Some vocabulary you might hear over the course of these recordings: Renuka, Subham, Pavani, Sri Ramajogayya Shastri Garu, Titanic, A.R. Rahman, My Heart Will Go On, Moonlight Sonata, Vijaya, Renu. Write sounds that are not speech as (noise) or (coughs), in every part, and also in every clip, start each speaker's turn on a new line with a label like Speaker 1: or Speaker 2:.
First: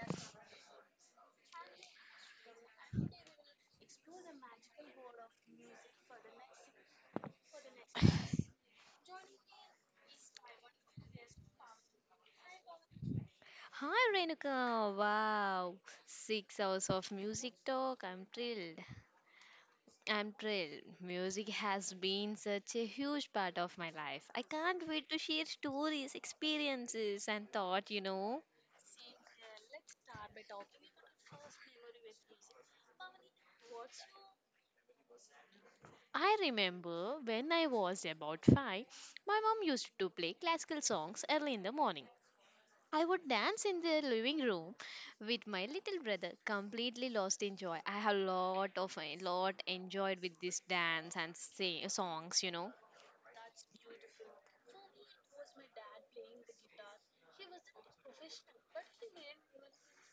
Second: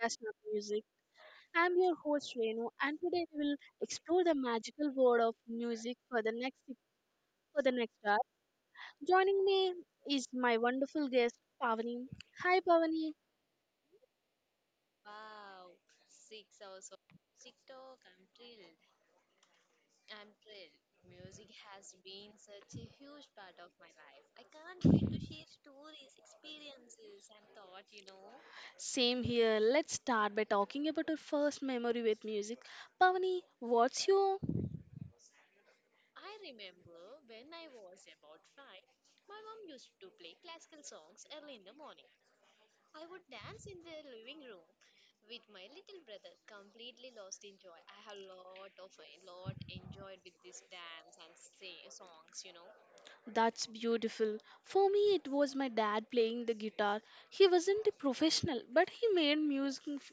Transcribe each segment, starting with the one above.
Speaker 1: cast of music. I'm your host Renu, and today we will explore the magical world of music for the next hour. Joining me is my wonderful guest Pavani. Hi, Pavani.
Speaker 2: Hi Renuka, wow. 6 hours of music talk. I'm thrilled. Music has been such a huge part of my life. I can't wait to share stories, experiences, and thought.
Speaker 1: Same here. Let's start by talking about your first memory with music. Pavani, what's your
Speaker 2: I remember when I was about five, my mom used to play classical songs early in the morning. I would dance in the living room with my little brother, completely lost in joy. I have a lot enjoyed with this dance and sing, songs.
Speaker 1: That's beautiful. For me, it was my dad playing the guitar. He wasn't a professional, but he made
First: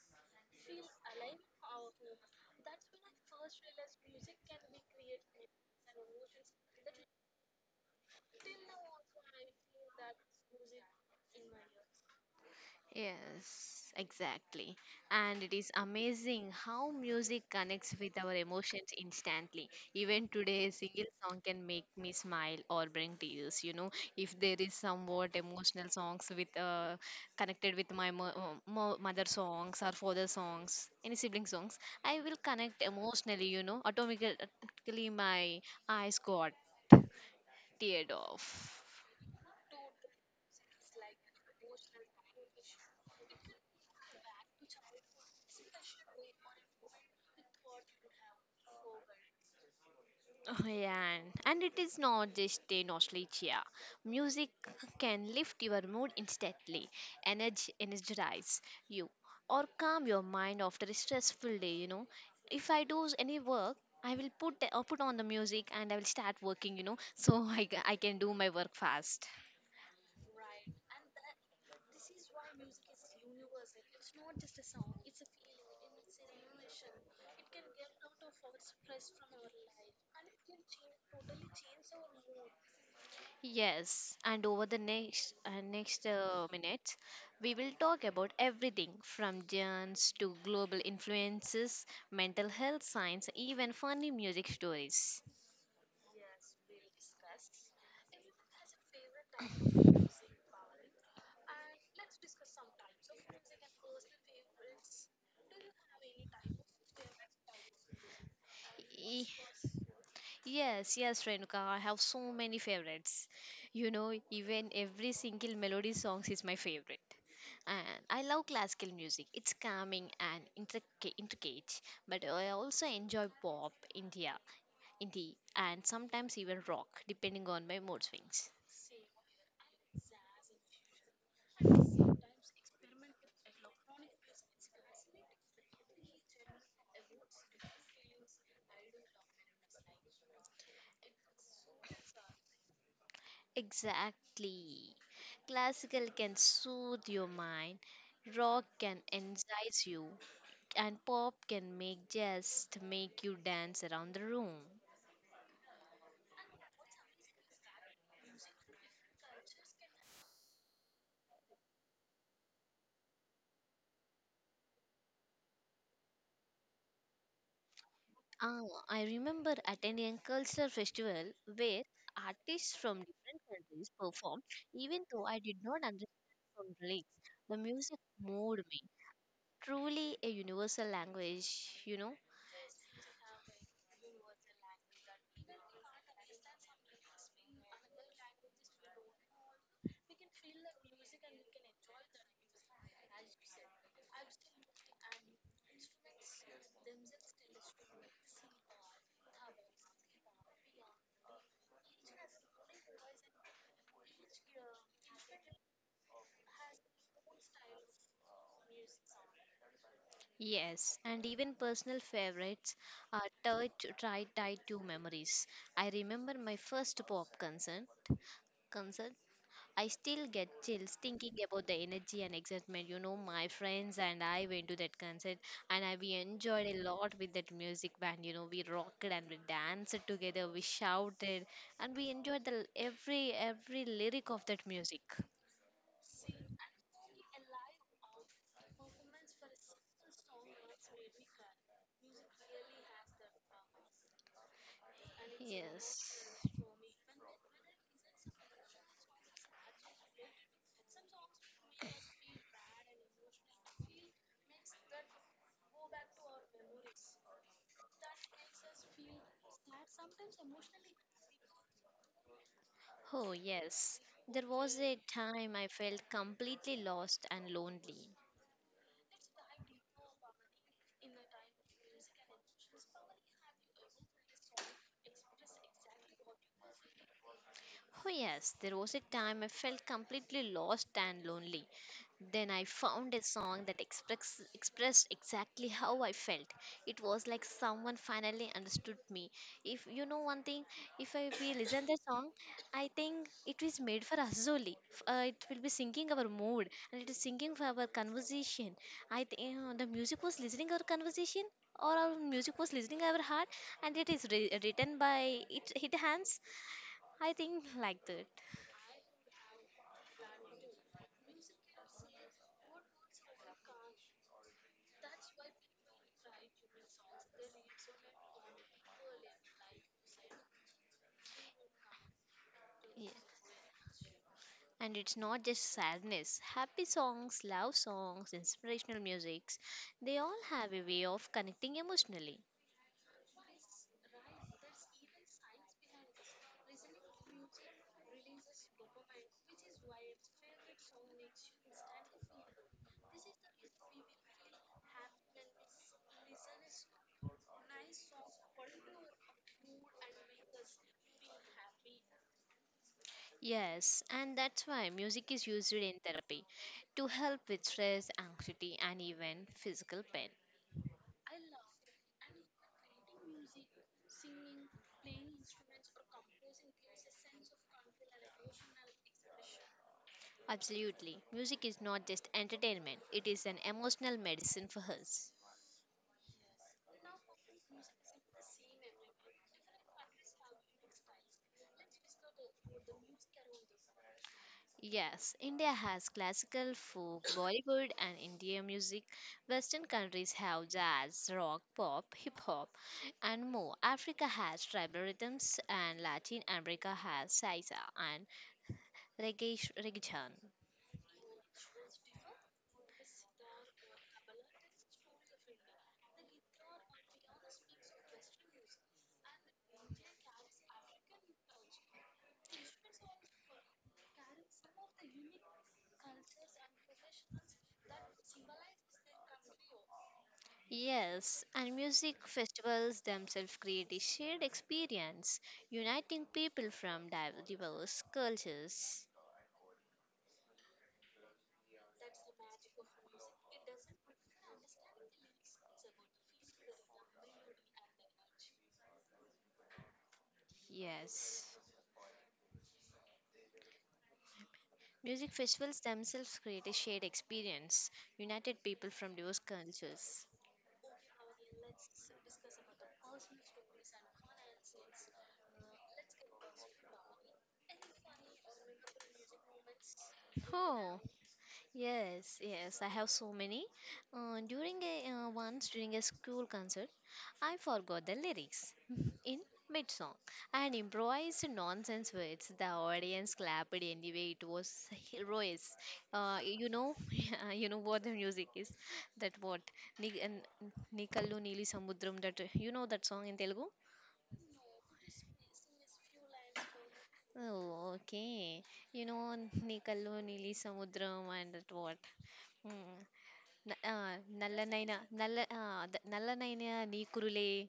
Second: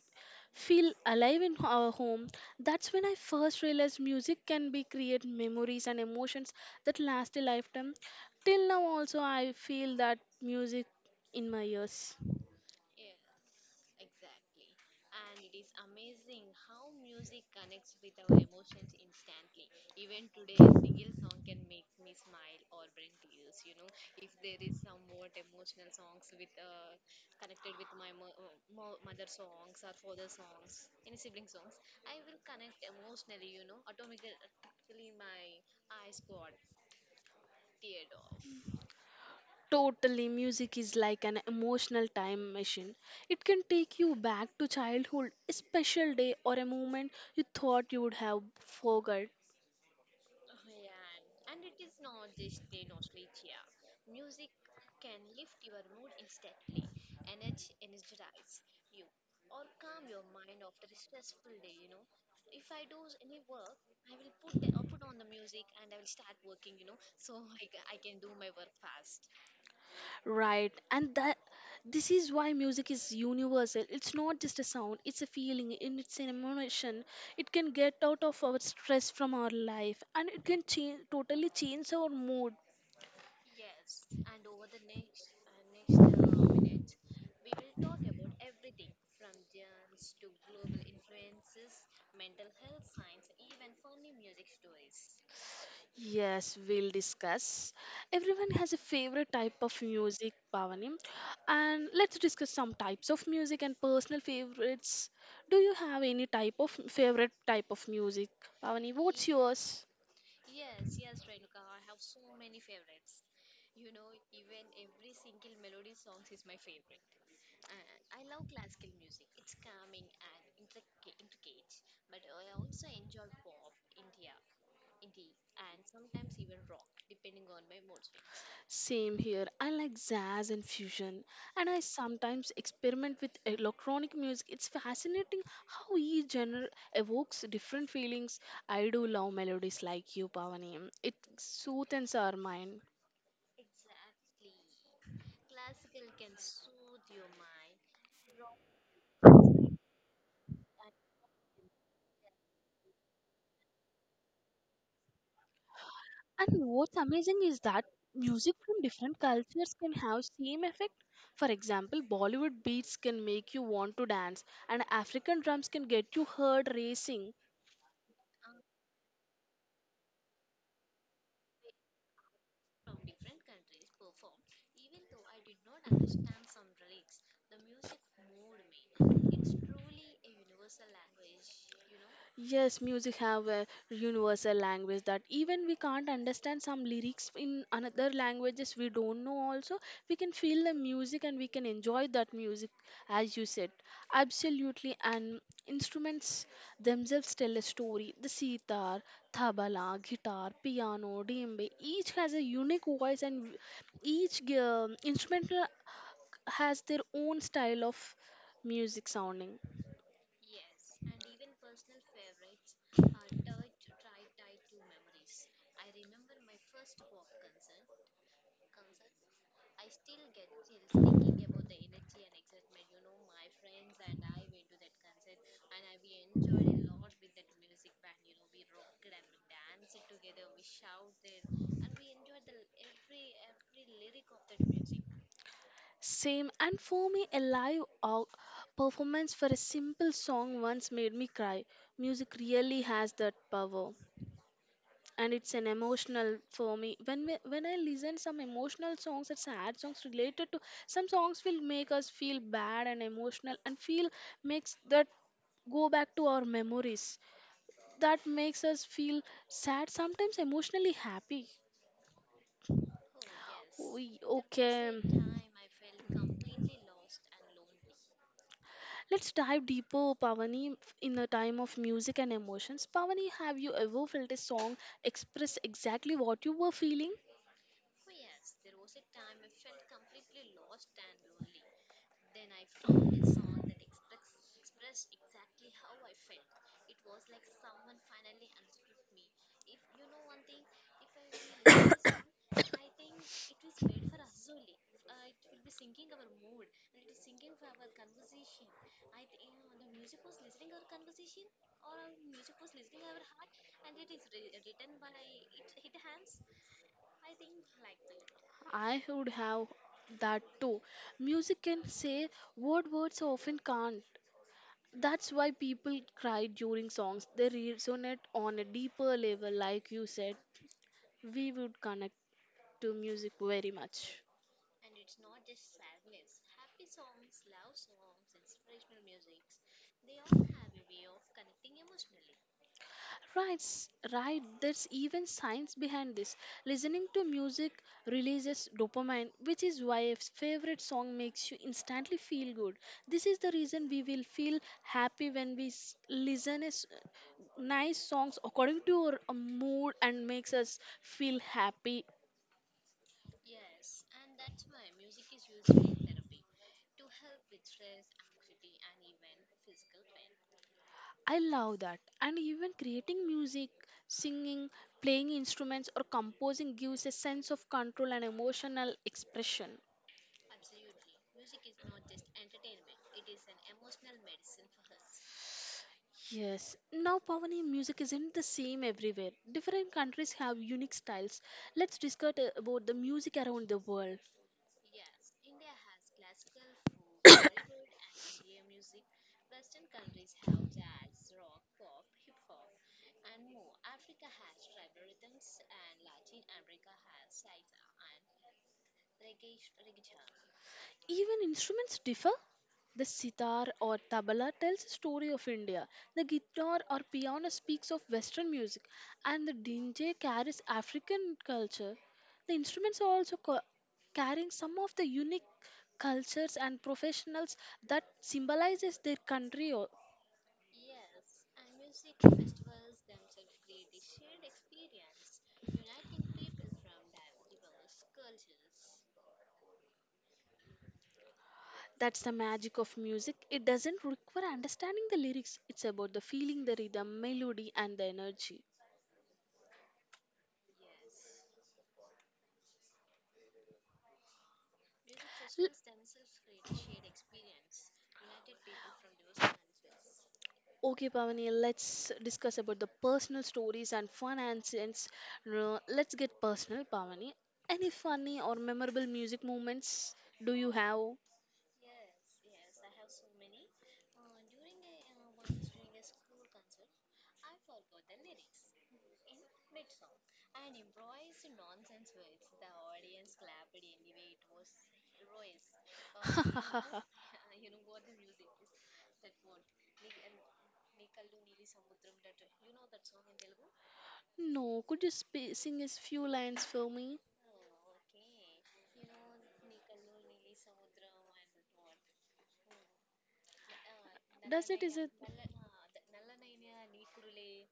Speaker 1: feel alive in our home. That's when I first realized music can be create memories and emotions that last a lifetime. Till now, also, I feel that music in my ears.
Speaker 2: Yes, exactly. And it is amazing how music connects with our emotions instantly. Even today, a single song can make me smile or bring tears. You know, if there is somewhat emotional songs with connected with my mother songs or father songs, any sibling songs, I will connect emotionally. You know, automatically my eyes got teared off.
Speaker 1: Totally, music is like an emotional time machine. It can take you back to childhood, a special day, or a moment you thought you would have forgot.
Speaker 2: Oh, yeah. And it is not just a nostalgia. Music can lift your mood instantly, energy energize you, or calm your mind after a stressful day. You know, if I do any work, I will put on the music and I will start working. You know, so (laughs) I can do my work fast.
Speaker 1: Right, and that this is why music is universal. It's not just a sound, it's a feeling, and it's an emotion. It can get out of our stress from our life and it can change totally change our mood.
Speaker 2: Yes, and over the next minutes, we will talk about everything from dance to global influences, mental health science, even funny music stories.
Speaker 1: Yes, we'll discuss. Everyone has a favorite type of music, Bhavani, and let's discuss some types of music and personal favorites. Do you have any type of favorite type of music, Bhavani?
Speaker 2: Y-
Speaker 1: What's yours?
Speaker 2: Yes, yes, Renuka, I have so many favorites. You know, even every single melody songs is my favorite. And I love classical music. It's calming and intricate, but I also enjoy pop, India, Indeed, and sometimes even rock, depending on my mood swings.
Speaker 1: Same here. I like jazz and fusion, and I sometimes experiment with electronic music. It's fascinating how each genre evokes different feelings. I do love melodies like you, Pavani. It soothes our mind.
Speaker 2: Exactly. Classical can soothe your mind, rock can energize you, and pop can make just make you dance around the room.
Speaker 1: And what's amazing is that music from different cultures can have same effect. For example, Bollywood beats can make you want to dance, and African drums can get you heart racing.
Speaker 2: Ah, I remember attending a cultural festival where artists from different countries performed, even though I did not understand from lyrics. The music moved me. Truly a universal language, you know.
Speaker 1: Yes, music have a universal language that even we can't understand some lyrics in another languages we don't know also we can feel the music and we can enjoy that music as you said, absolutely. And instruments themselves tell a story. The sitar, tabla, guitar, piano, djembe, each has a unique voice, and each instrumental has their own style of music sounding.
Speaker 2: Yes, and even personal favorites are tied to memories. I remember my first pop concert. I still get chills thinking about the energy and excitement. You know, my friends and I went to that concert, and we enjoyed a lot with that music band. You know, we rocked and we danced together, we shouted, and we enjoyed the every lyric of that music.
Speaker 1: Same, and for me, a performance for a simple song once made me cry. Music really has that power, and it's an emotional
Speaker 2: Yes.
Speaker 1: for me. When I listen some emotional songs and sad songs related to some songs will make us feel bad and emotional, and feel makes that go back to our memories. That makes us feel sad, sometimes emotionally happy.
Speaker 2: Oh,
Speaker 1: Oh,
Speaker 2: yes.
Speaker 1: yes. We,
Speaker 2: There was a
Speaker 1: okay.
Speaker 2: time I felt completely lost and lonely.
Speaker 1: Let's dive deeper, Pavani, in the time of music and emotions. Pavani, have you ever felt a song express exactly what you were feeling?
Speaker 2: Oh, yes, there was a time I felt completely lost and lonely. Then I found a song that expressed exactly how I felt. It was like someone finally understood me. If you know one thing, if I, we listen the song, I think it is made for us only. It will be singing our mood and it is singing for our conversation. I think the music was listening our conversation or our music was listening our heart and it is written by it hands I think (laughs) like that.
Speaker 1: I would have that too. Music can say what words often can't. That's why people cry during songs. They resonate on a deeper level, like you said. We would connect to
Speaker 2: Yeah.
Speaker 1: music very much.
Speaker 2: And it's not just sadness. Happy songs, love songs, inspirational musics, they all have a way of connecting emotionally.
Speaker 1: Right. There's even science behind this. Listening to music releases dopamine, which is why a favorite song makes you instantly feel good. This is the reason we will feel happy when we listen nice songs according to our mood and makes us feel happy.
Speaker 2: Yes, and that's why music is used in therapy to help with stress, anxiety, and even physical pain.
Speaker 1: I love that. And even creating music, singing, playing instruments, or composing gives a sense of control and emotional expression.
Speaker 2: Absolutely. Music is not just entertainment, it is an emotional medicine for us.
Speaker 1: Yes, now Pavani, music isn't the same everywhere. Different countries have unique styles. Let's discuss about the music around the world.
Speaker 2: Yes, India has classical, folk, Bollywood, and Indian music. Western countries have jazz, rock, pop, hip hop, and more. Africa has tribal rhythms, and Latin America has salsa and reggaeton.
Speaker 1: Even instruments differ. The sitar or tabla tells a story of India. The guitar or piano speaks of Western music, and the DJ carries African culture. The instruments are also carrying some of the unique cultures and professionals that symbolizes their country.
Speaker 2: Yes, and music festivals themselves create a shared experience, uniting people from diverse cultures.
Speaker 1: That's the magic of music. It doesn't require understanding the lyrics, it's about the feeling, the rhythm, melody, and the energy.
Speaker 2: Yes. Music
Speaker 1: L-
Speaker 2: festivals themselves create a shared experience, united people from diverse cultures.
Speaker 1: Okay, Pavani, let's discuss about the personal stories and fun incidents. Let's get personal, Pavani. Any funny or memorable music moments do you
Speaker 2: Oh,
Speaker 1: have?
Speaker 2: yes, yes, I have so many. During a once during a school concert, I forgot the lyrics (laughs) in mid song and improvised nonsense words. The audience clapped anyway. It was hilarious. You know,
Speaker 1: (laughs)
Speaker 2: (laughs) you know what the music is. That what Ni- and- Ni Nili Samudram. That you know that song in Telugu.
Speaker 1: no, could you sing a few lines for me?
Speaker 2: Oh, okay. You know, Nikalu, Nili Samudram, and that what? Hmm. Na-
Speaker 1: Does it is
Speaker 2: Nallanaina,
Speaker 1: it?
Speaker 2: Nalla, the Nallanaina, Nikurule.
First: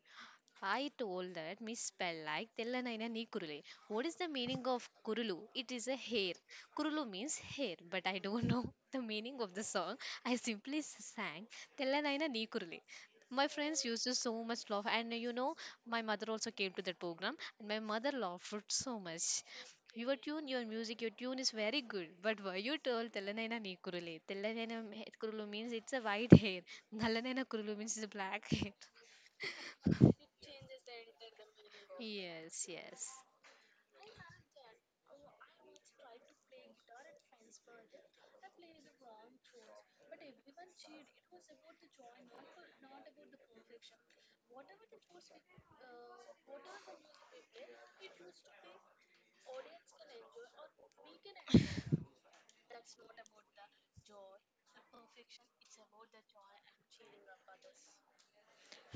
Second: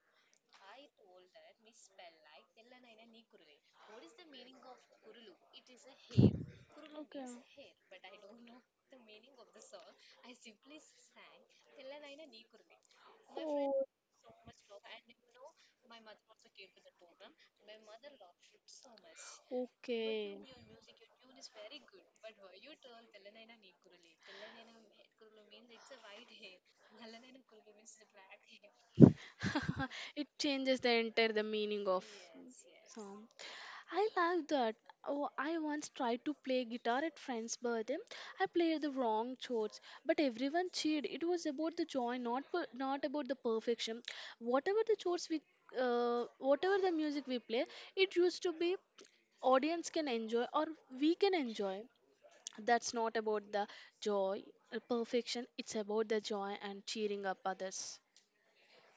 Speaker 2: I told that misspell like Tellanaina Nikurule. What is the meaning of Kurulu? It is a hair. Kurulu means
Speaker 1: Okay.
Speaker 2: hair, but I don't know (laughs) the meaning of the song. I sang Tellanaina Nikurule. My friends
Speaker 1: Oh,
Speaker 2: used to so much laugh, and you know, my mother also came to that program, and my mother laughed so much. Your
Speaker 1: okay.
Speaker 2: tune, your music, your tune is very good. But were you told Telanaina Nikurule? Kurulu means it's a white hair. Nalanaina Kurulu means it's a black hair.
Speaker 1: (laughs) it changes
Speaker 2: (laughs)
Speaker 1: the entire the meaning of
Speaker 2: Yes, yes.
Speaker 1: song. I like that. Oh, I once tried to play guitar at friend's birthday. I played the wrong chords, but everyone cheered. It was about the joy, not about the perfection. Whatever the chords we, Whatever the music we play, it used to be audience can enjoy or we can enjoy, that's not about the joy or perfection, it's about the joy and cheering up others.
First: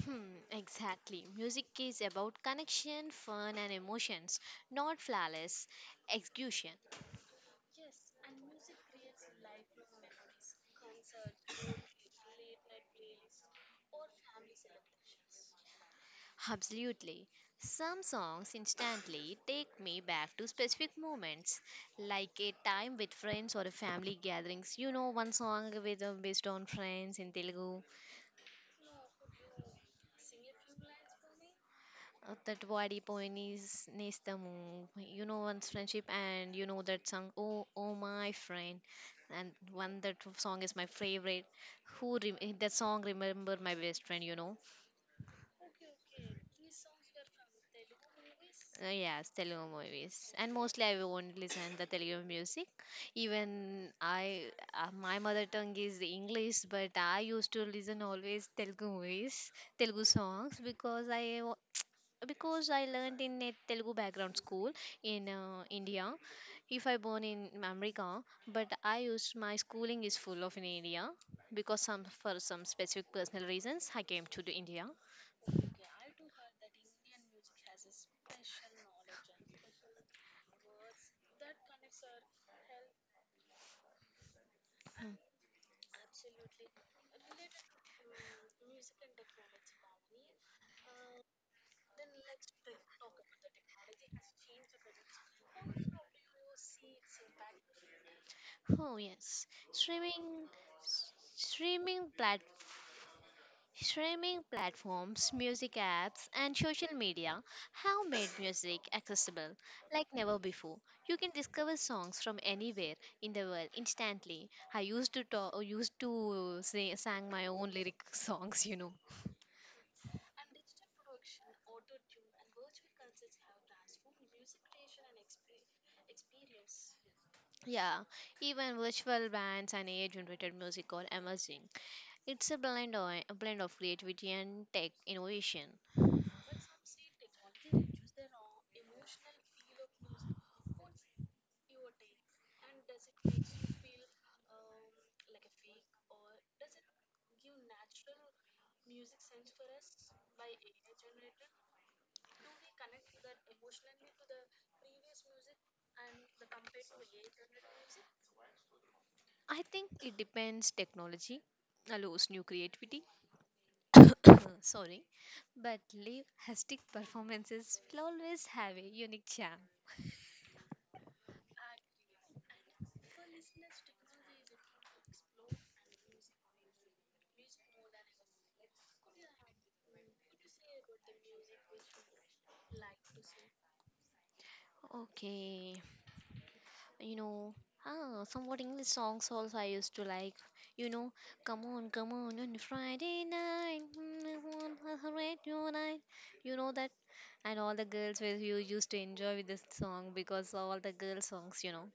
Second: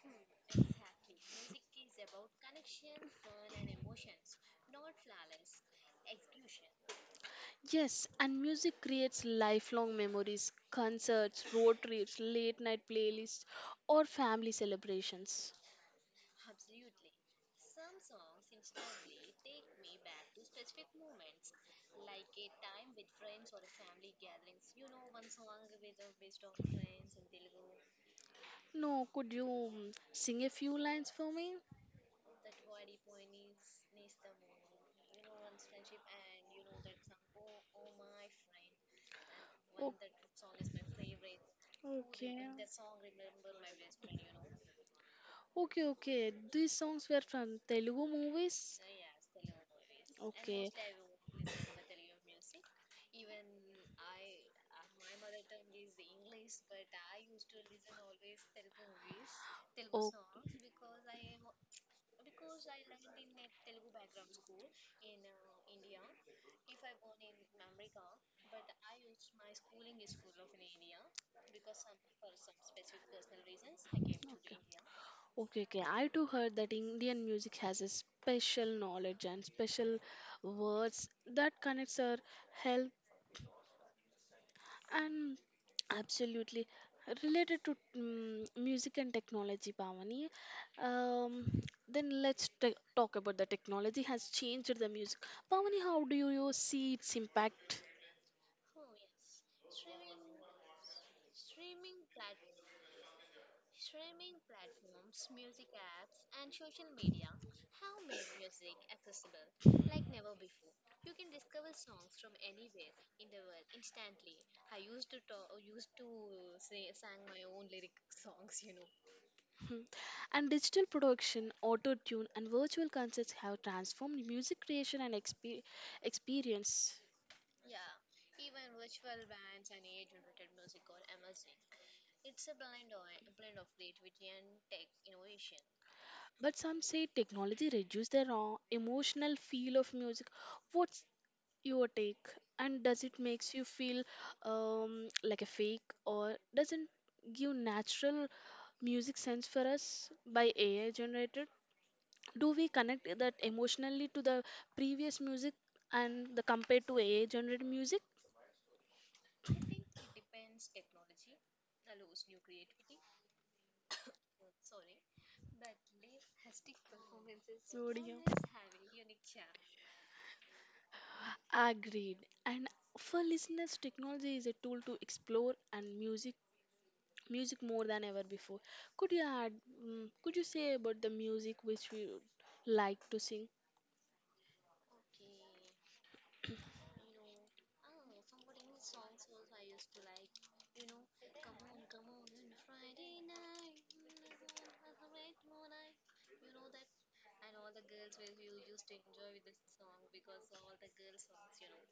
Speaker 2: Hmm, exactly. Music is about connection, fun, and emotions, not flawless execution.
Speaker 1: Yes, and music creates lifelong memories, concerts, road trips, late night playlists, or family celebrations.
Speaker 2: Absolutely. Some songs instantly take me back to specific moments, like a time with friends or a family gatherings. You know, one song with based on friends in Telugu,
Speaker 1: No, could you sing a few lines for me?
Speaker 2: that Vadi Poenis Nestamu. You know, one's friendship, and you know that song, Oh, Oh My Friend. And
Speaker 1: O-
Speaker 2: one that song is my favorite.
Speaker 1: okay.
Speaker 2: That song remember my best friend? You know.
Speaker 1: Okay, okay, these songs were from Telugu movies.
Speaker 2: Yes, Telugu movies, and
Speaker 1: Okay.
Speaker 2: mostly I won't listen the Telugu music. Even I, my mother tongue is English, but I used to listen always Telugu movies, Telugu
Speaker 1: Oh.
Speaker 2: songs because I learned in a Telugu background school in India. If I born in America, but I used my schooling is full of in India because some for some specific personal reasons I
Speaker 1: Okay.
Speaker 2: came to the India.
Speaker 1: Okay, okay. I too heard that Indian music has a special knowledge and special words that connects our health
Speaker 2: Hmm.
Speaker 1: and absolutely related to music and technology, Pavani. Um, then let's talk about the technology has changed the music. Pavani, how do you see its impact?
Speaker 2: Oh yes, streaming. Streaming plat- streaming platforms, music apps, and social media have made music accessible like never before. You can discover songs from anywhere in the world instantly. I used to talk, used to say, sang my own lyric (laughs) songs, you know.
Speaker 1: Hmm. And digital production, auto tune, and virtual concerts have transformed music creation and experience.
Speaker 2: Yeah, even virtual bands and AI-generated music are emerging. It's a blend of creativity and tech innovation.
Speaker 1: But some say technology reduces the raw emotional feel of music. What's your take? And does it makes you feel like a fake, or doesn't give natural music sense for us by AI generated? Do we connect that emotionally to the previous music and the compared to AI generated music?
Speaker 2: I think it depends technology allows new creativity (coughs) sorry, but live hectic performances will always have a unique charm.
Speaker 1: Agreed. And for listeners, technology is a tool to explore and music more than ever before. Could you add could you say about the music which we would like to sing?
Speaker 2: Okay. You know, ah, somewhat English songs also I used to like, you know, come on, come on Friday night, on a radio night, you know that. And all the girls were you used to enjoy with this song, because all the girl songs, you know.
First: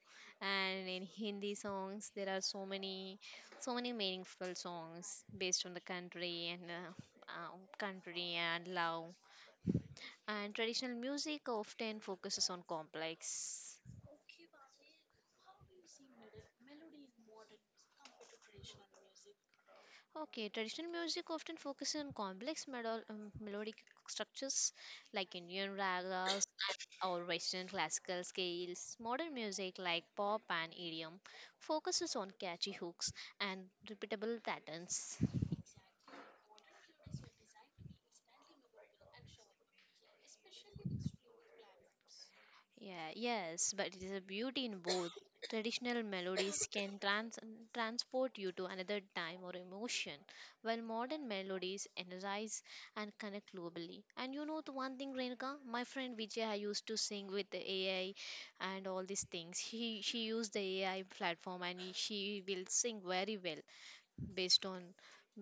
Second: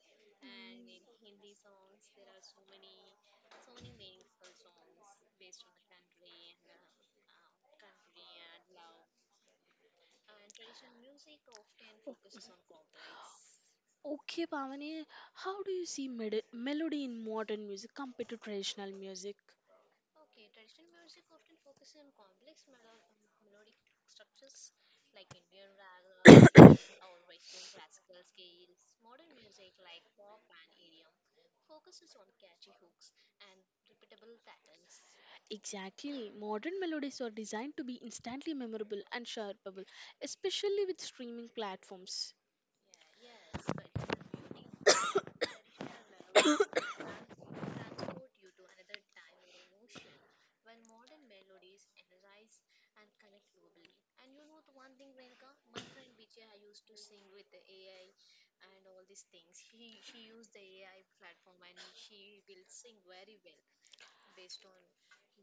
Speaker 2: And in Hindi songs, there are so many, so many meaningful songs based on the country and country and love and traditional music often focuses on complex.
Speaker 1: Okay, Pavani, how do you see melody in modern music compared to traditional music?
Speaker 2: Okay, traditional music often focuses on complex melodic structures like Indian ragas or Western classical scales. Modern music like pop and EDM focuses on catchy hooks and repeatable patterns.
Speaker 1: Exactly. Modern melodies are designed to be instantly memorable and sharpable, especially with streaming platforms.
Speaker 2: Yeah, yes, but it is a beauty in both. Traditional melodies can transport you to another time or emotion, while modern melodies energize and connect globally. And you know the one thing, Renuka, my friend Vijaya used to sing with the AI and all these things. He she used the AI platform and she will sing very well based on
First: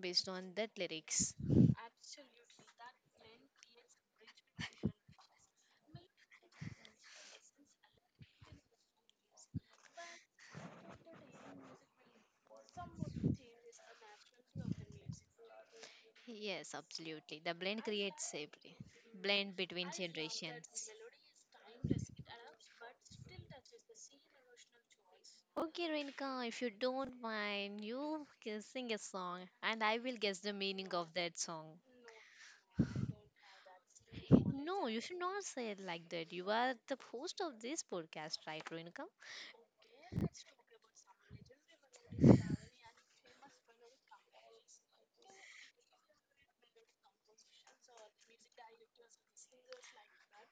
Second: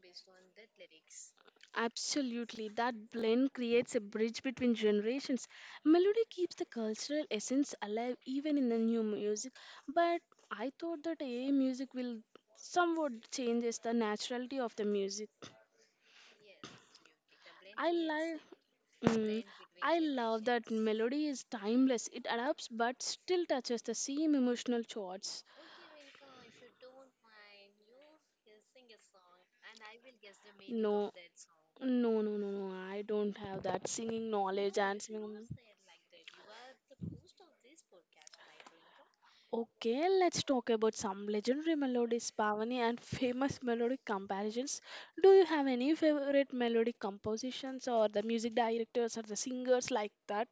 Speaker 2: based on that lyrics.
Speaker 1: Absolutely. That blend creates a bridge between generations. Melody keeps the cultural essence alive even in the new music, but I thought that AI music will somewhat changes the naturality of the music.
Speaker 2: Yes, absolutely. The blend
Speaker 1: I
Speaker 2: creates
Speaker 1: like
Speaker 2: safety.
Speaker 1: mm,
Speaker 2: Blend between
Speaker 1: I love that
Speaker 2: generations.
Speaker 1: melody is timeless. It adapts but still touches the same emotional chords.
Speaker 2: Okay, Rinka, if you don't mind, you can sing a song and I will guess the meaning
Speaker 1: No,
Speaker 2: of that song.
Speaker 1: no. I don't have that singing knowledge
Speaker 2: No,
Speaker 1: and
Speaker 2: you should not
Speaker 1: singing.
Speaker 2: say it like that. You are the host of this podcast, right, Rinka?
Speaker 1: Okay, let's talk about some legendary melodies, Pavani, and famous melodic comparisons. Do you have any favorite melodic compositions or the music directors or the singers like that?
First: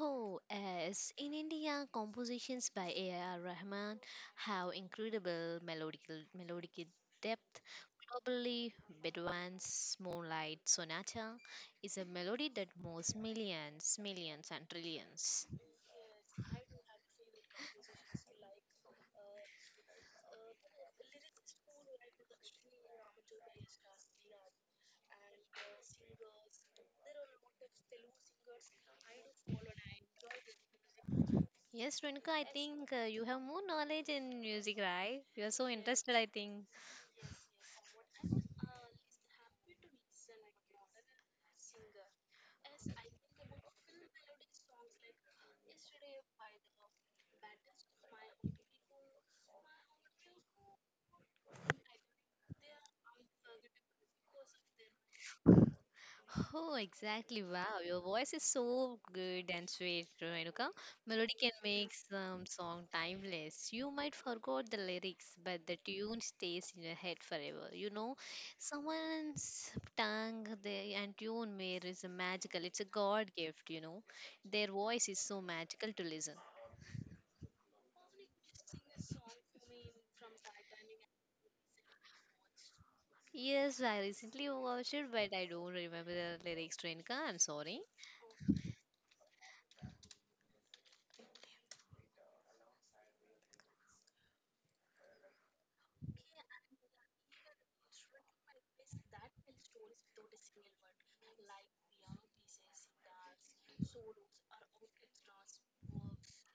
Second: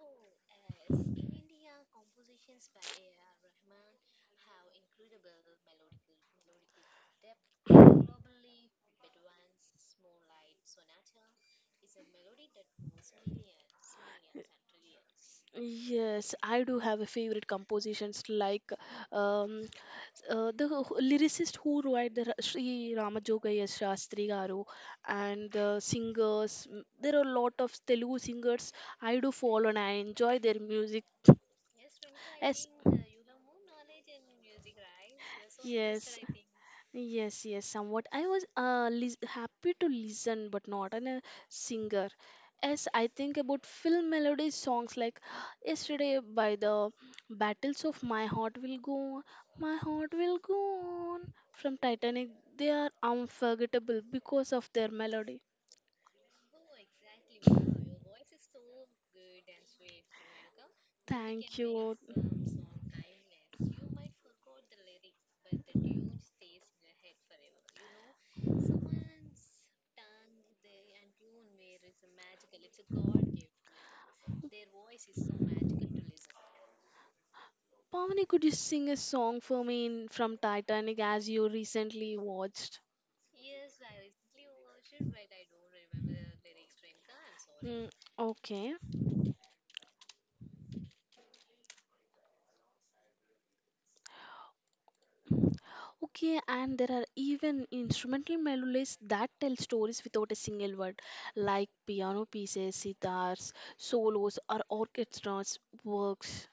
Speaker 2: Oh, as in India, compositions by A.R. Rahman have incredible melodic depth. Probably Bedouin's Moonlight Sonata is a melody that moves millions, and trillions.
Speaker 1: Yes, I do have a favorite compositions like um, lyricist who wrote the Sri Ramajogayya Shastri Garu and the singers. There are a lot of Telugu singers I do follow and I enjoy their music.
Speaker 2: Yes, Renuka, I
Speaker 1: As
Speaker 2: think you have more knowledge in music, right? You are so interested,
Speaker 1: Yes,
Speaker 2: I think.
Speaker 1: yes, yes, somewhat. I was happy to listen, but not an, a singer. As I think about film melody songs like (gasps) yesterday by the Battles of My Heart Will Go On, My Heart Will Go On from Titanic, they are unforgettable because of their melody.
Speaker 2: Oh, exactly. Wow, your voice is so good and sweet, Renuka. Melody can
Speaker 1: Thank
Speaker 2: make
Speaker 1: you.
Speaker 2: some song timeless. You might forgot the lyrics, but the tune stays in your head forever. You know, someone's tongue they, and tune made is a magical. It's a God gift, you know. Their voice is so magical to listen.
Speaker 1: Pavani, could you sing a song for me in, from Titanic as you recently watched?
Speaker 2: Yes, I recently watched it, but I don't remember the lyrics, Renuka. I'm sorry.
Speaker 1: Mm, okay. Okay, and there are even instrumental melodies that tell stories without a single word, like piano pieces, sitars, solos, or orchestras works.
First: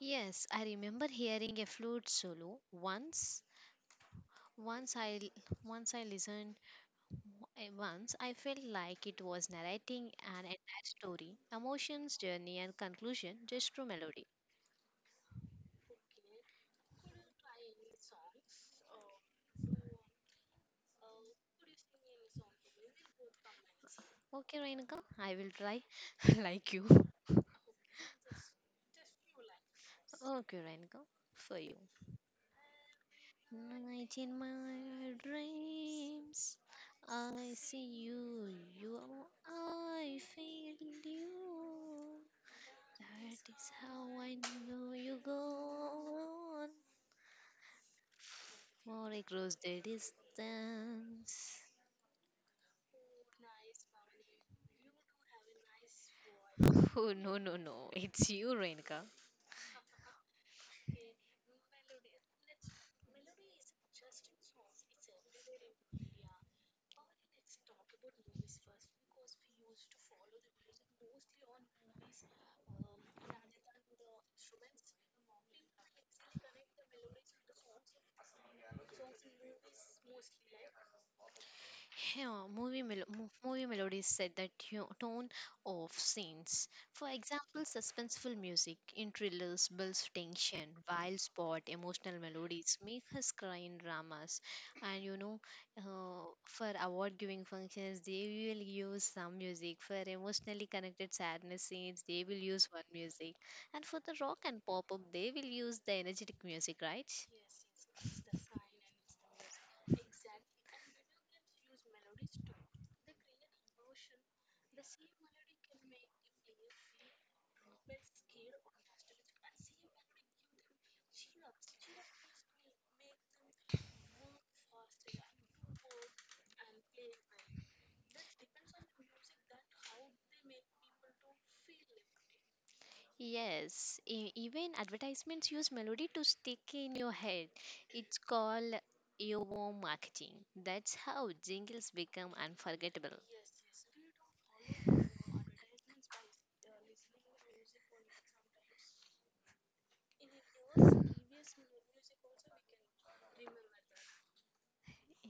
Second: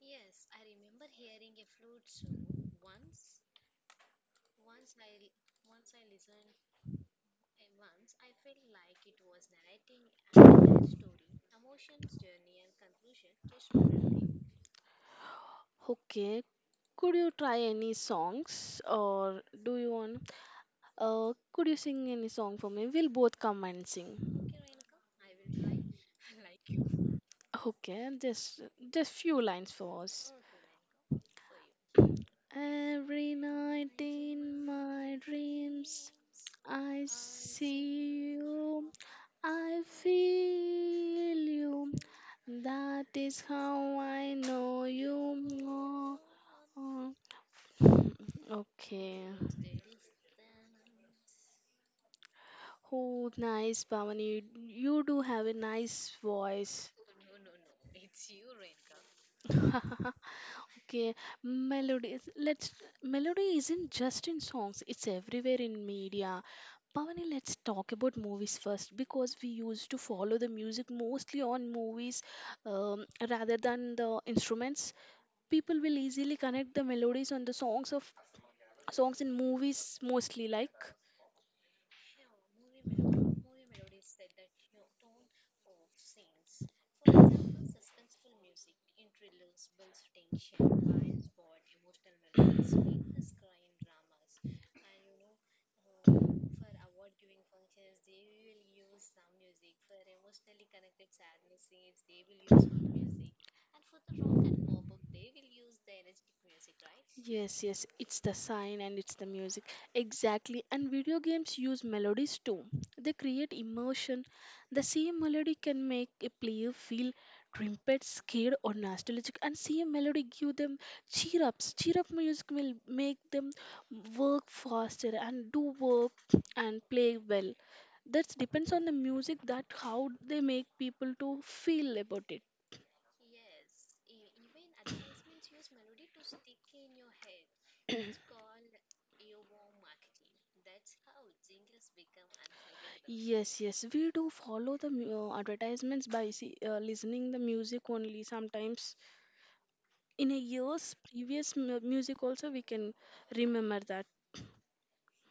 Speaker 2: Yes, I remember hearing a flute solo Once I once I listened once I felt like it was narrating an story, emotions, journey and conclusion just through melody.
Speaker 1: Okay, could you try any songs or do you want? Could you sing any song for me? We'll both come and sing.
Speaker 2: Okay, Rainika, I will try (laughs) like you.
Speaker 1: Okay, just few lines for us.
Speaker 2: Okay, Rainika, for you.
Speaker 1: Every night
Speaker 2: Night in
Speaker 1: in
Speaker 2: my
Speaker 1: my dreams,
Speaker 2: dreams,
Speaker 1: I
Speaker 2: I see
Speaker 1: see you,
Speaker 2: you,
Speaker 1: I
Speaker 2: I feel
Speaker 1: feel you.
Speaker 2: you.
Speaker 1: That is
Speaker 2: That is
Speaker 1: how
Speaker 2: how
Speaker 1: I
Speaker 2: I
Speaker 1: know
Speaker 2: know you
Speaker 1: you.
Speaker 2: go
Speaker 1: Oh,
Speaker 2: on.
Speaker 1: oh.
Speaker 2: More
Speaker 1: Okay.
Speaker 2: across the distance. (laughs)
Speaker 1: Oh, nice, Bhavani. You do have a nice voice.
Speaker 2: Oh, no, no, no. It's you, Renka.
Speaker 1: Okay, melodies. Let's Melody isn't just in songs; it's everywhere in media. Pavani, let's talk about movies first because we used to follow the music mostly on movies rather than the instruments. People will easily connect the melodies on the songs in movies mostly like.
Speaker 2: Yeah, movie melodies set the tone of scenes. For example, suspenseful music in thrillers builds tension, while spot emotional melodies make us cry in dramas. And you know, for award-giving functions, they will use some music. For emotionally connected sadness scenes, they will use one music. And for the rock and pop-up, they will use the energetic music, right?
Speaker 1: Yes, yes, it's the sign and it's the music. Exactly. And video games use melodies too. They create emotion. The same melody can make a player feel trimpet, scared, or nostalgic. And same melody give them cheer ups. Cheer up music will make them work faster and do work and play well. That depends on the music that how they make people to feel about it.
Speaker 2: Yes, even advertisements use melody to stick in your head. It's called earworm marketing. That's how jingles become unforgettable.
Speaker 1: Yes, yes, we do follow the
Speaker 2: (laughs)
Speaker 1: advertisements by listening the music only sometimes. In a year's previous music also we can remember that.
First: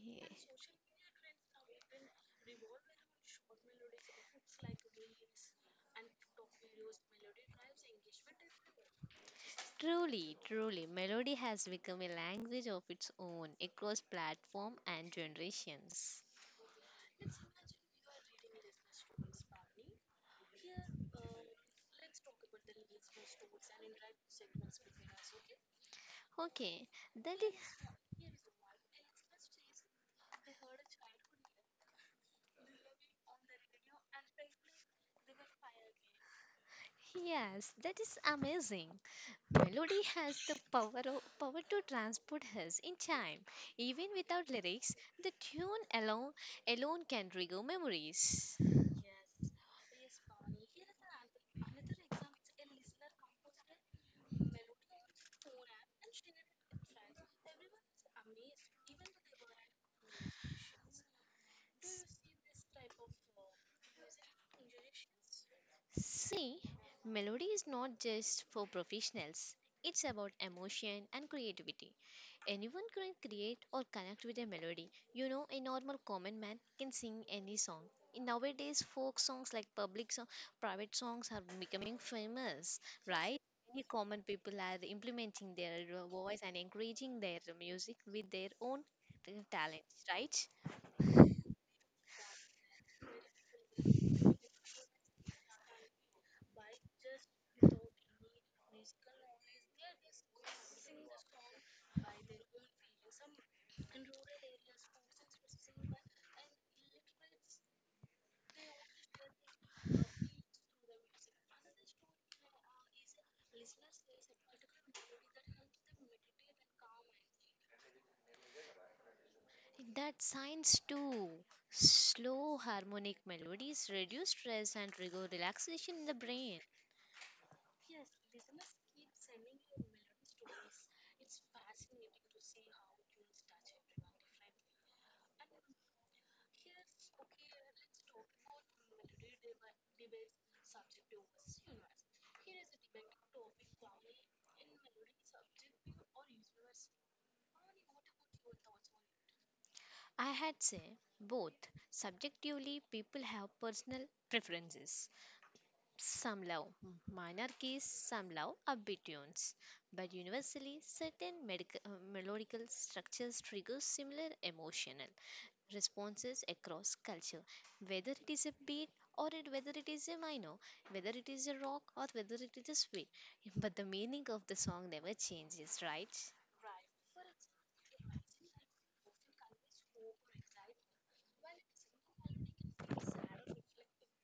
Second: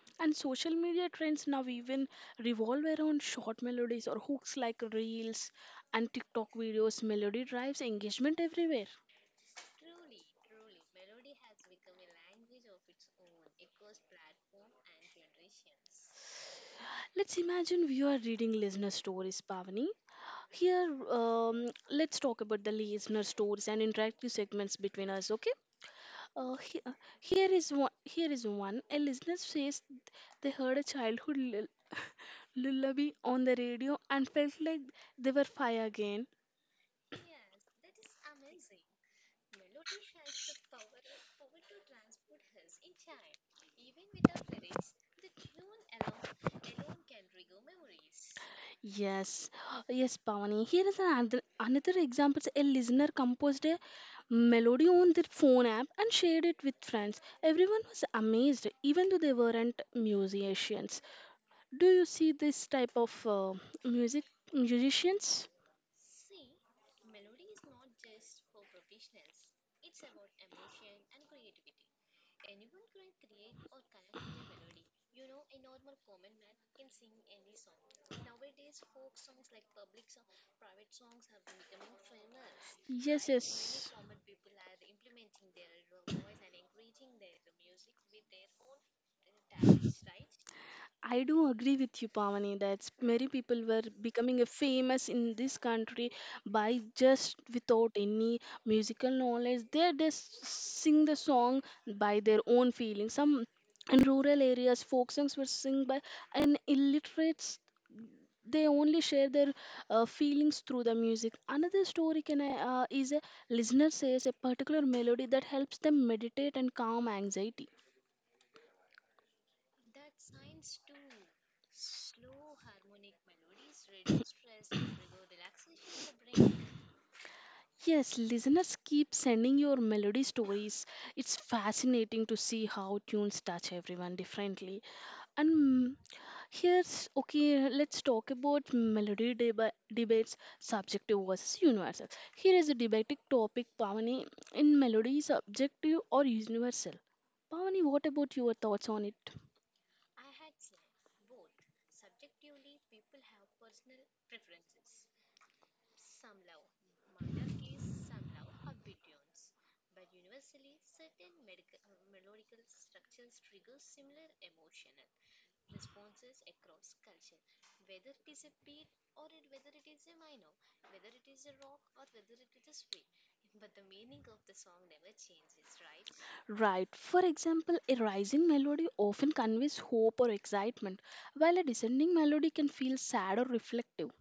Speaker 2: Yeah.
Speaker 1: And social media trends now even revolve around short melodies or hooks like reels and TikTok videos. Melody drives engagement everywhere.
Speaker 2: Truly, melody has become a language of its own across platform and generations.
Speaker 1: Let's imagine we are reading listener stories, Pavani. Here, let's talk about the listener stories and interactive segments between us, okay? Uh, he-
Speaker 2: Okay,
Speaker 1: uh,
Speaker 2: that
Speaker 1: Here is one. Here is one. A listener says they heard a childhood lullaby on the radio and felt like they were five again.
Speaker 2: is yes, that is amazing. Melody has the power, of, power to transport us in time. Even without lyrics, the tune alone, can trigger memories.
Speaker 1: Yes, yes, Pavani. Here is another example. A listener composed a melody on their phone app and shared it with friends. Everyone was amazed, even though they weren't musicians. Do you see this type of music musicians?
Speaker 2: See, melody is not just for professionals, it's about emotion and creativity. Anyone can create or connect with a melody. You know, a normal common man can sing any song. In nowadays, folk songs like public song, private songs are becoming famous,
Speaker 1: Yes,
Speaker 2: right? Many
Speaker 1: yes.
Speaker 2: common people are implementing their voice and encouraging their music with their own talents, right?
Speaker 1: I do agree with you, Pavani, that many people were becoming a famous in this country by just without any musical knowledge. They just sing the song by their own feelings. Some in rural areas, folk songs were sung by an illiterates. They only share their feelings through the music. Another story can I, is a listener says a particular melody that helps them meditate and calm anxiety.
Speaker 2: That science too. Slow harmonic melodies reduce stress and trigger relaxation in the brain.
Speaker 1: Yes, listeners keep sending your melody stories. It's fascinating to see how tunes touch everyone differently. And let's talk about melody debates, subjective versus universal. Here is a debating topic, Pavani. In melody, subjective or universal? Pavani, what about your thoughts on it?
Speaker 2: I had say both. Subjectively, people have personal preferences. Some love minor keys, some love upbeat tunes. But universally, certain melodical structures trigger similar emotional responses across culture, whether it is a big or it whether it is a minor, whether it is a rock or whether it is a sweet. (laughs) But the meaning of the song never changes, right?
Speaker 1: Right. For example, a rising melody often conveys hope or excitement, while a descending melody can feel sad or reflective.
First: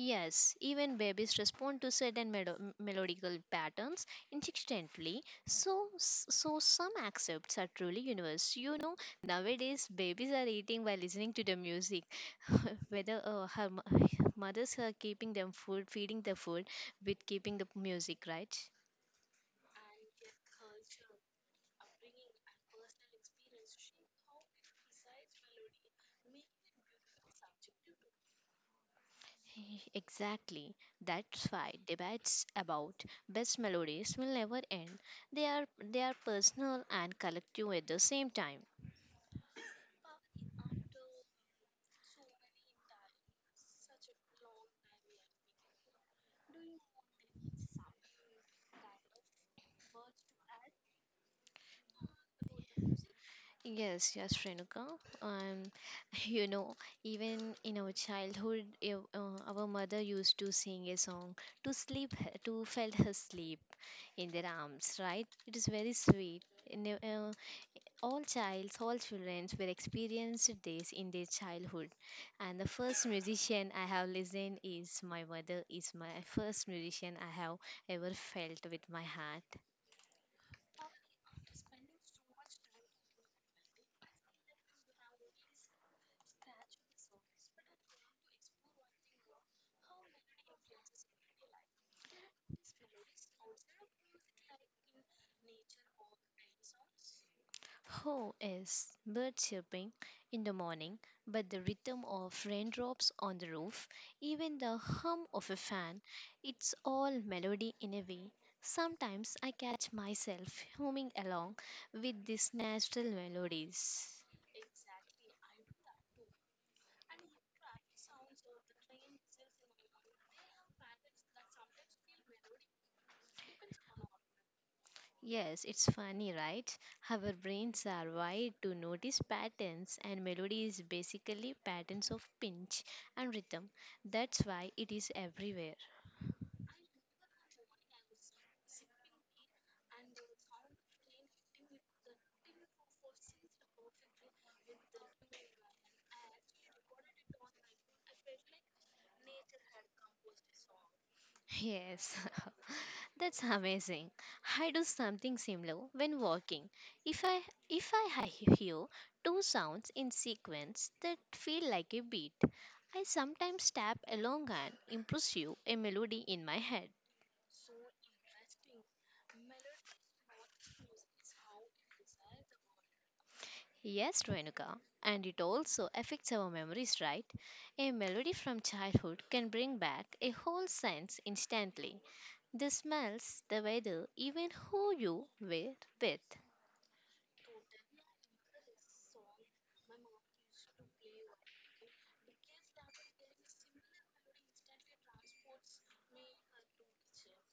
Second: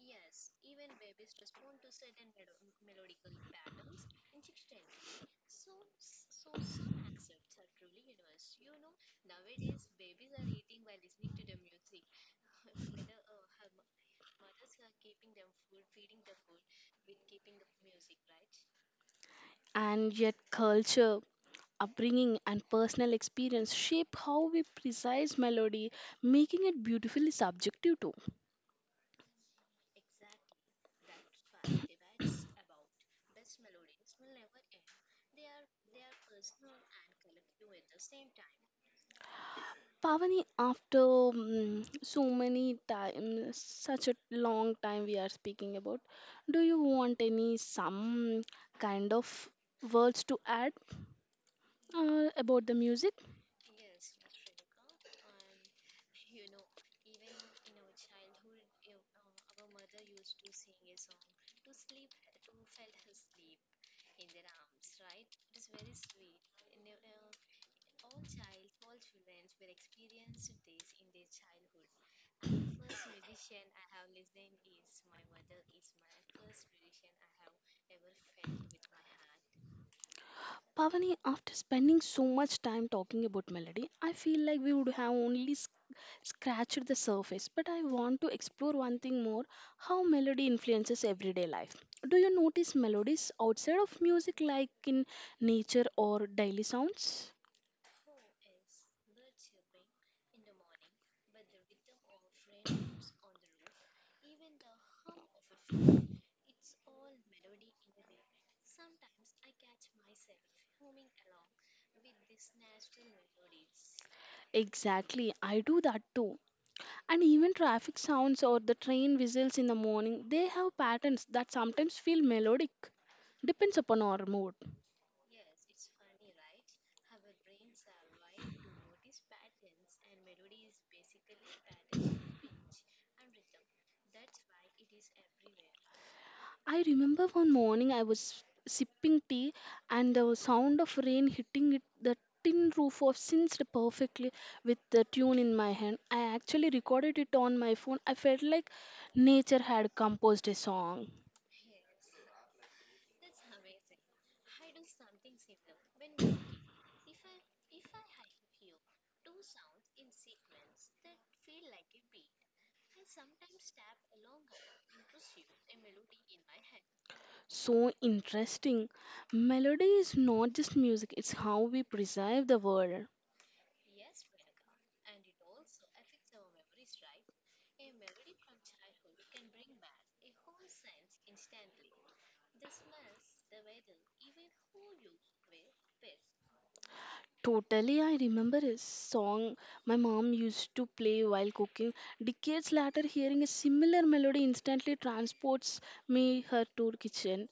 Speaker 2: Yes, even babies respond to certain melodical patterns instinctively. So some accepts are truly universal. You know, nowadays babies are eating while listening to the music. (laughs) Whether her (laughs) mothers are keeping them food, feeding the food with keeping the music, right?
Speaker 1: And yet, culture, upbringing, and personal experience shape how we precise melody, making it beautifully subjective too.
Speaker 2: (laughs) Exactly. That's why debates about best melodies will never end. They are they are personal and collective at the same time.
Speaker 1: Pavani, after so many times, such a long time we are speaking about, do you want any some kind of words to add about the music?
Speaker 2: Yes, yes, Renuka. Um, (laughs) you know, even in our childhood, our mother used to sing a song to sleep, to felt her sleep in their arms. Right? It is very sweet. All childs, all children will experience this in their childhood. And the first musician I have listened is my mother, is my first musician I have ever felt with my heart.
Speaker 1: Pavani, after spending so much time talking about melody, I feel like we would have only scratched the surface. But I want to explore one thing more, how melody influences everyday life. Do you notice melodies outside of music, like in nature or daily sounds?
Speaker 2: How is bird chirping in the morning, but the rhythm of raindrops on the roof, even the hum of a fan, it's all melody in a way. Sometimes I catch myself humming along with these natural melodies.
Speaker 1: Exactly, I do that too. And even traffic sounds or the train whistles in the morning, they have patterns that sometimes feel melodic. Depends upon our mood.
Speaker 2: Yes, it's funny, right? Our brains are wired to notice patterns, and melody is basically patterns of pinch and rhythm. That's why it is everywhere.
Speaker 1: I remember one morning I was sipping tea and the sound of rain hitting it the tin roof of synced perfectly with the tune in my hand. I actually recorded it on my phone. I felt like nature had composed a song.
Speaker 2: Yes, (laughs) that's amazing. I do something similar when walking. If I if I hear two sounds in sequence that feel like a beat, I sometimes tap along and impressive a melody in my head.
Speaker 1: So interesting. Melody is not just music, it's how we preserve the world.
Speaker 2: Yes, Renuka. And it also affects our memories, right? A melody from childhood can bring back a whole sense instantly. The smells, the weather, even who you were with.
Speaker 1: Totally, I remember a song my mom used to play while cooking. Decades later, hearing a similar melody instantly transports me her to kitchen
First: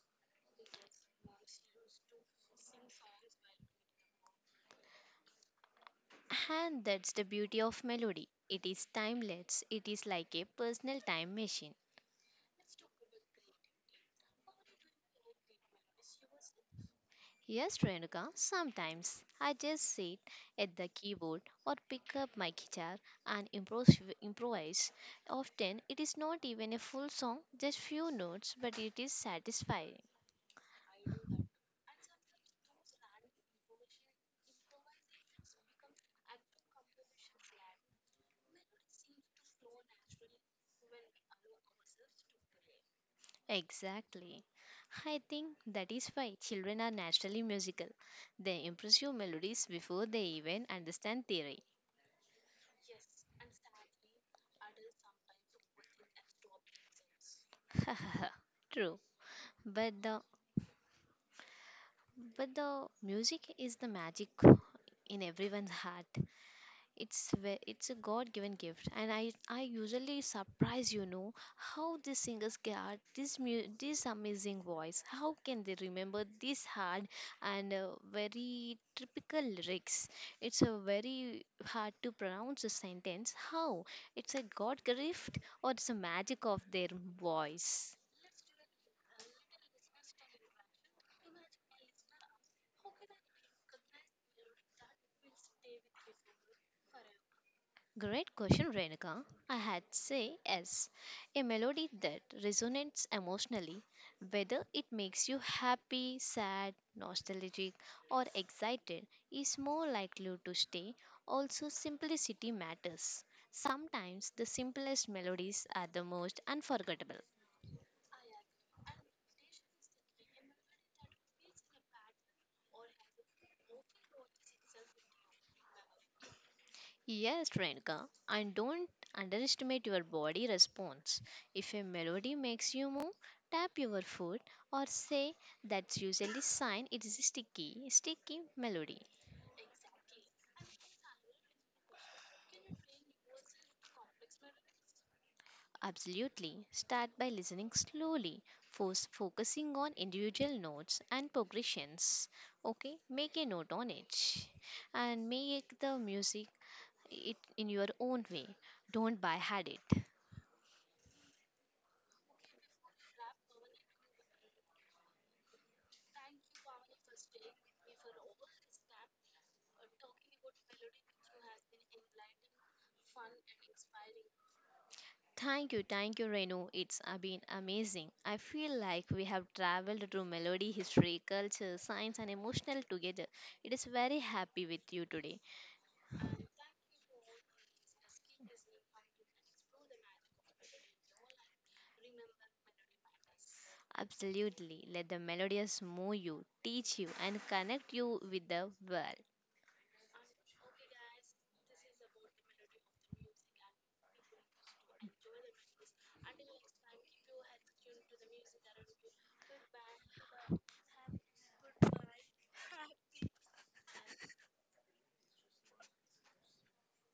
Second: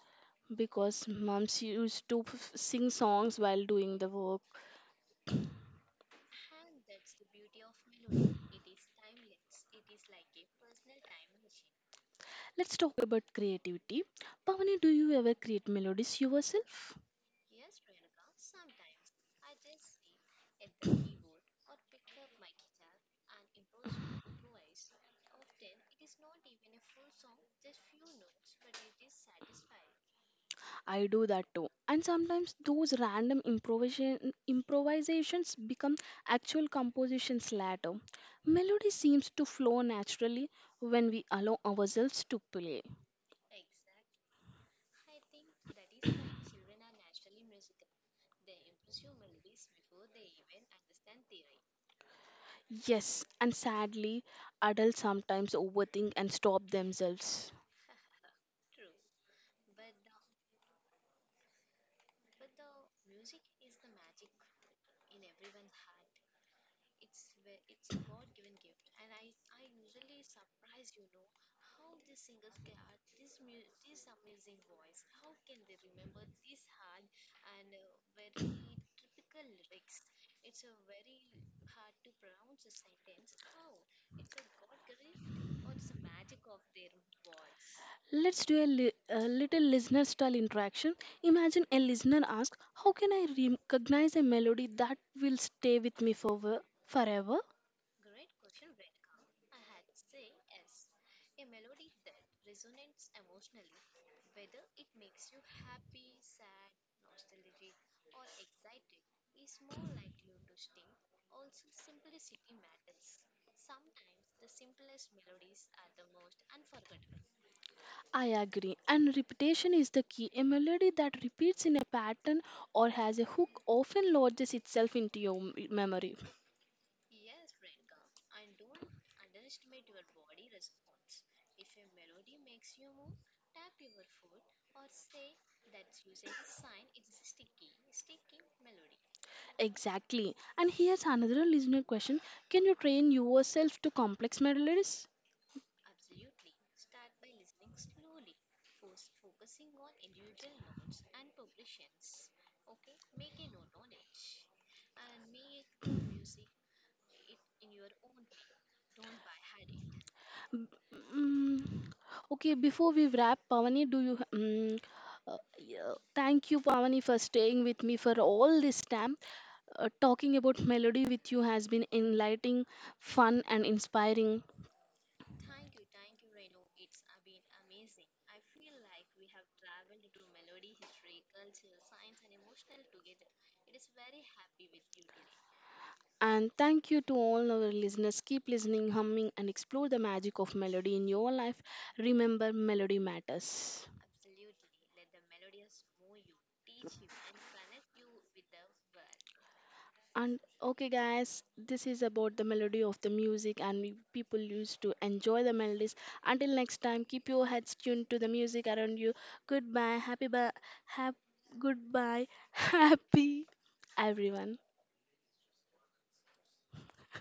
Speaker 1: because moms used to sing songs while doing the work.
Speaker 2: And that's the beauty of melody. It is timeless, it is like a personal time machine.
Speaker 1: Let's talk about creativity. Pavani, do you ever create melodies yourself?
Speaker 2: Yes, Renuka, sometimes I just sit at the keyboard or pick up my guitar and improvise. Often it is not even a full song, just few notes, but it is satisfying.
Speaker 1: I do that too. And sometimes those random improvisations become actual compositions later. Melody seems to flow naturally when we allow ourselves to play.
Speaker 2: Exactly. I think that is why children are naturally musical. They impress you melodies before they even understand theory.
Speaker 1: Yes, and sadly, adults sometimes overthink and stop themselves.
Speaker 2: (laughs) True. But the but the music is the magic in everyone's heart. It's a God-given gift, and I usually surprise, you know, how these singers get this amazing voice. How can they remember this hard and very typical lyrics? It's a very hard to pronounce a sentence. How? It's a God gift or it's a magic of their voice.
Speaker 1: Let's do a little listener style interaction. Imagine a listener asks, how can I recognize a melody that will stay with me for forever?
Speaker 2: Great question, Renika. I had say yes. A melody that resonates emotionally, whether it makes you happy, sad, nostalgic, or excited, is more likely to stay. Also, simplicity matters. Sometimes the simplest melodies are the most unforgettable.
Speaker 1: I agree. And repetition is the key. A melody that repeats in a pattern or has a hook often lodges itself into your memory.
Speaker 2: Yes, Renika, and don't underestimate your body response. If a melody makes you move, tap your foot or say, that's usually sign it is a sticky melody.
Speaker 1: Exactly. And here's another listener question, can you train yourself to complex melodies?
Speaker 2: Absolutely. Start by listening slowly, first focusing on individual notes and progressions. Okay, make a note on it and make the music it in your own way. Don't buy had it.
Speaker 1: B- mm, okay, before we wrap, Pavani, do you. Mm yeah, thank you, Pavani, for staying with me for all this time. Talking about melody with you has been enlightening, fun, and inspiring.
Speaker 2: Thank you, Renu. It's been amazing. I feel like we have traveled through melody, history, culture, science, and emotional together. It is very happy with you today.
Speaker 1: And thank you to all our listeners. Keep listening, humming, and explore the magic of melody in your life. Remember, melody matters.
Speaker 2: Absolutely. Let the melodies move you, teach you, and connect you with the world.
Speaker 1: And okay, guys, this is about the melody of the music, and we, people used to enjoy the melodies. Until next time, keep your heads tuned to the music around you. Goodbye, hap- goodbye, (laughs) happy everyone.